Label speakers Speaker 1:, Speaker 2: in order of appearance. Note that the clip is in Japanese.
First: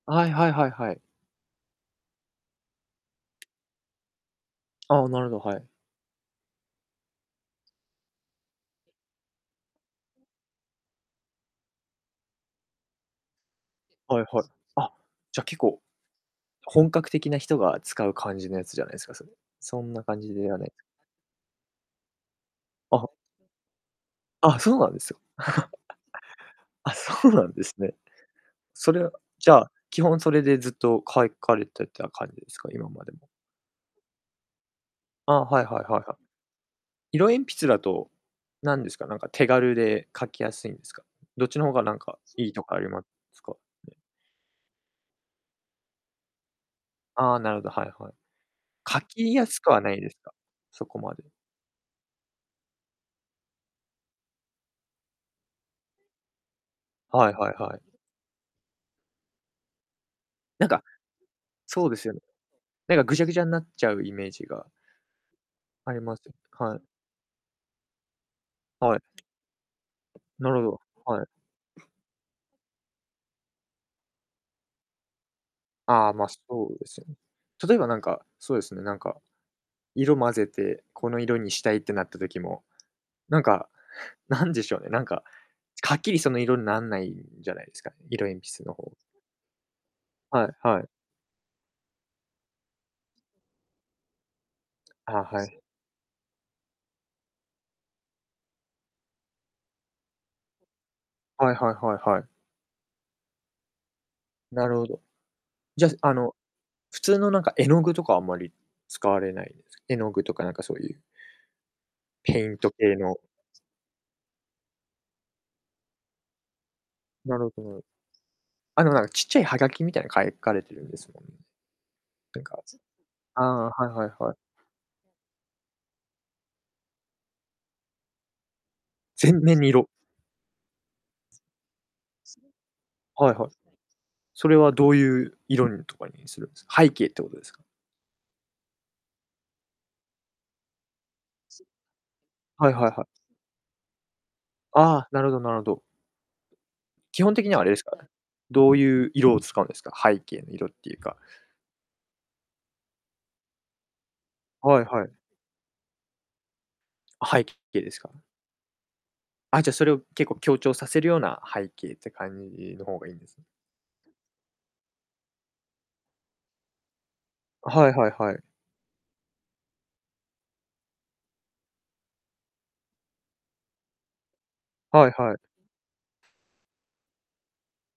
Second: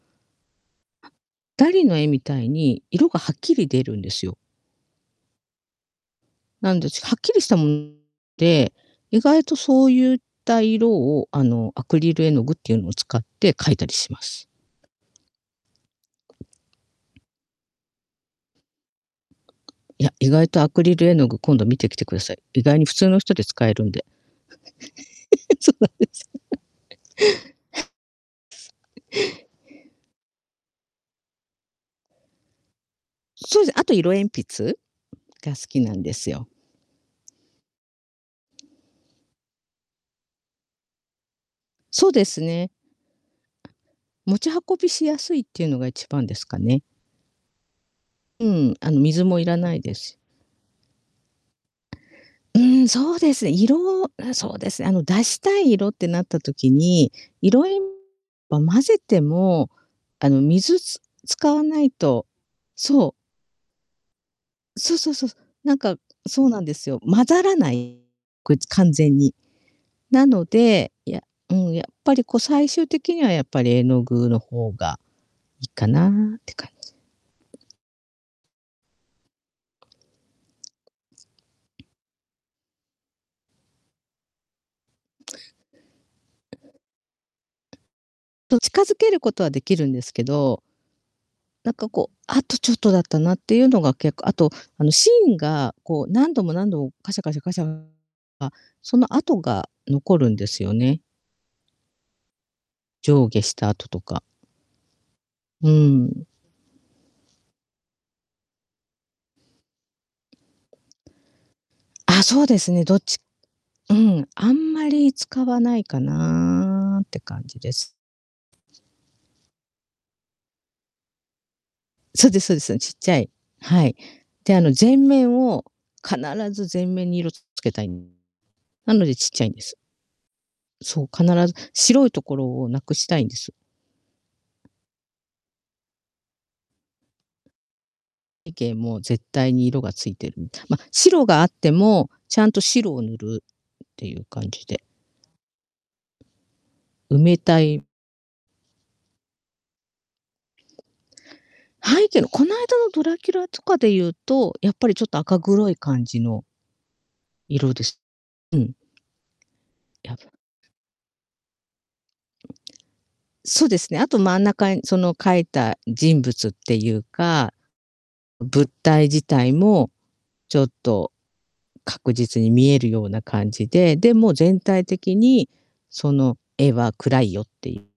Speaker 1: あい、はいはいはい。
Speaker 2: ダリの絵みたいに、色がはっきり出るんですよ。
Speaker 1: ああ、なるほど、はい。
Speaker 2: なんで、ちはっきりしたもで、意外とそうゆった色を、あの、アクリル絵の具っていうのを使って描いたりし
Speaker 1: は
Speaker 2: ま
Speaker 1: いはい。
Speaker 2: す。
Speaker 1: あ、じゃあ、結構、本格的な人が使う感じのやつじゃないすか、それ？そんな
Speaker 2: いや、
Speaker 1: 感
Speaker 2: 意
Speaker 1: じ
Speaker 2: 外
Speaker 1: では
Speaker 2: と
Speaker 1: な
Speaker 2: ア
Speaker 1: い？
Speaker 2: クリル絵の具、今度見てきてください。意外に普
Speaker 1: あ
Speaker 2: 通
Speaker 1: は。
Speaker 2: の人で使えるんで。
Speaker 1: あ、そうなんですよ。
Speaker 2: そうなんです。
Speaker 1: あ、そうなんですね。それは、じゃあ、基本、それでずっと描い描かれてた感じですか？今までも。
Speaker 2: そう。で、あと色鉛筆
Speaker 1: ああ、
Speaker 2: が好
Speaker 1: はいは
Speaker 2: き
Speaker 1: い
Speaker 2: な
Speaker 1: は
Speaker 2: ん
Speaker 1: い
Speaker 2: で
Speaker 1: はい。
Speaker 2: すよ。
Speaker 1: 色鉛筆だと、なんですか、なんか、手軽で描きやすいんですか？どっちの方が、なん
Speaker 2: そう
Speaker 1: か、
Speaker 2: です
Speaker 1: いいと
Speaker 2: ね。
Speaker 1: かありますかね？
Speaker 2: 持ち運びしやすいっていうのが一番ですかね。
Speaker 1: ああ、なるほど、はいはい。
Speaker 2: うん。あの、
Speaker 1: 書
Speaker 2: 水
Speaker 1: き
Speaker 2: も要
Speaker 1: や
Speaker 2: ら
Speaker 1: すく
Speaker 2: な
Speaker 1: は
Speaker 2: い
Speaker 1: な
Speaker 2: で
Speaker 1: い
Speaker 2: す
Speaker 1: で
Speaker 2: し。
Speaker 1: すか？そこまで。
Speaker 2: うーん、そうですね。色、うーん、そうですね。あの、出したい色ってなった時に、
Speaker 1: はいはい
Speaker 2: 色
Speaker 1: は
Speaker 2: えん
Speaker 1: い。
Speaker 2: ま、混ぜても、あの、
Speaker 1: なん
Speaker 2: 水
Speaker 1: か
Speaker 2: つ使わな
Speaker 1: そう
Speaker 2: い
Speaker 1: ですよね。
Speaker 2: と
Speaker 1: なんか、
Speaker 2: そう。
Speaker 1: ぐちゃぐちゃになっちゃうイメージが
Speaker 2: そうそうそう。なん
Speaker 1: あ
Speaker 2: か
Speaker 1: ります、
Speaker 2: そうなんで
Speaker 1: はい。
Speaker 2: すよ。混ざらないこいつ完
Speaker 1: は
Speaker 2: 全
Speaker 1: い。
Speaker 2: に。なの
Speaker 1: なるほど、
Speaker 2: で、や
Speaker 1: はい。
Speaker 2: うん、やっぱりこう、最終的にはやっぱり絵の具の方がいいかな
Speaker 1: あ
Speaker 2: っ
Speaker 1: あ、まあ、そ
Speaker 2: て感
Speaker 1: うで
Speaker 2: じ。
Speaker 1: すよね。例えばなんか、そうですね、なんか、色混ぜて、この色にしたいってなった時も、なんか、なんでしょうね、なんか、ちはっきりその色なんないんじゃないですか？色鉛
Speaker 2: と、
Speaker 1: 筆の
Speaker 2: 近
Speaker 1: 方。
Speaker 2: づける事は出来るんですけ
Speaker 1: はい
Speaker 2: ど
Speaker 1: はい。
Speaker 2: なんかこう、あとちょっとだったなっていうのが結構。あと、あの、
Speaker 1: あ、
Speaker 2: 芯
Speaker 1: はい。
Speaker 2: がこう、何度も何度も、カシャカシャカシャあ、その跡が残るんですよね。
Speaker 1: はいはいはいはい。
Speaker 2: 上下、スタートとか。
Speaker 1: なるほど、
Speaker 2: う
Speaker 1: じ
Speaker 2: ー
Speaker 1: ゃ、すあ
Speaker 2: ん。
Speaker 1: の、普通の、なんか、絵の具とかあんまり使われないんです？絵の具とか、なんか、そういう
Speaker 2: あ、
Speaker 1: ペ
Speaker 2: そう
Speaker 1: イ
Speaker 2: で
Speaker 1: ン
Speaker 2: す
Speaker 1: ト
Speaker 2: ね、ど
Speaker 1: 系
Speaker 2: っち
Speaker 1: の。
Speaker 2: うん、あんまり使わないかなって
Speaker 1: な
Speaker 2: 感
Speaker 1: る
Speaker 2: じ
Speaker 1: ほど
Speaker 2: で
Speaker 1: なる
Speaker 2: す。
Speaker 1: あの、なんか、ちっちゃいハガキみたいなの描い描かれてるんですもんね。
Speaker 2: そうで
Speaker 1: なん
Speaker 2: すそう
Speaker 1: か
Speaker 2: です。そん、ちっちゃい
Speaker 1: ああ、は
Speaker 2: は
Speaker 1: い
Speaker 2: い。
Speaker 1: はいはい。
Speaker 2: で、あの、全面を必ず全面に色つつけたいんなので小っ
Speaker 1: 全
Speaker 2: ちゃいん
Speaker 1: 面
Speaker 2: で
Speaker 1: に
Speaker 2: す。
Speaker 1: 色？
Speaker 2: そう、必ず、白い所を無くしたいん
Speaker 1: はい
Speaker 2: で
Speaker 1: はい。
Speaker 2: す。
Speaker 1: それはどういう色んとかにするんです？背景ってことですか？
Speaker 2: 背景も絶対に色が付いてるみたい。ま、白があっ
Speaker 1: す
Speaker 2: ても、ちゃんと
Speaker 1: はいはい
Speaker 2: 白を
Speaker 1: はい。
Speaker 2: 塗るっていう感じで。
Speaker 1: ああ、なるほどなるほど。
Speaker 2: 埋
Speaker 1: 基本
Speaker 2: め
Speaker 1: 的に
Speaker 2: た
Speaker 1: あれです
Speaker 2: い。
Speaker 1: か、どういう色を使うんですか？背景の色っていうか。
Speaker 2: 背景のこないだのドラキュラとかで言うと、やっ
Speaker 1: はい
Speaker 2: ぱりち
Speaker 1: は
Speaker 2: ょっ
Speaker 1: い。
Speaker 2: と赤黒い感じの
Speaker 1: 背
Speaker 2: 色
Speaker 1: 景
Speaker 2: で
Speaker 1: です
Speaker 2: す。
Speaker 1: か？
Speaker 2: うん。
Speaker 1: あ、じゃあ、それを
Speaker 2: や
Speaker 1: 結
Speaker 2: ぶ
Speaker 1: 構、強調させるような背景って感じの方がいいんですね。
Speaker 2: そうですね。あと、真ん中に、その書いた人物っていうか、
Speaker 1: はいはいはい。
Speaker 2: 物体自体も、ちょっと確実に見えるような感じで、でも全体
Speaker 1: はい
Speaker 2: 的
Speaker 1: はい。
Speaker 2: にその絵は暗いよっていう。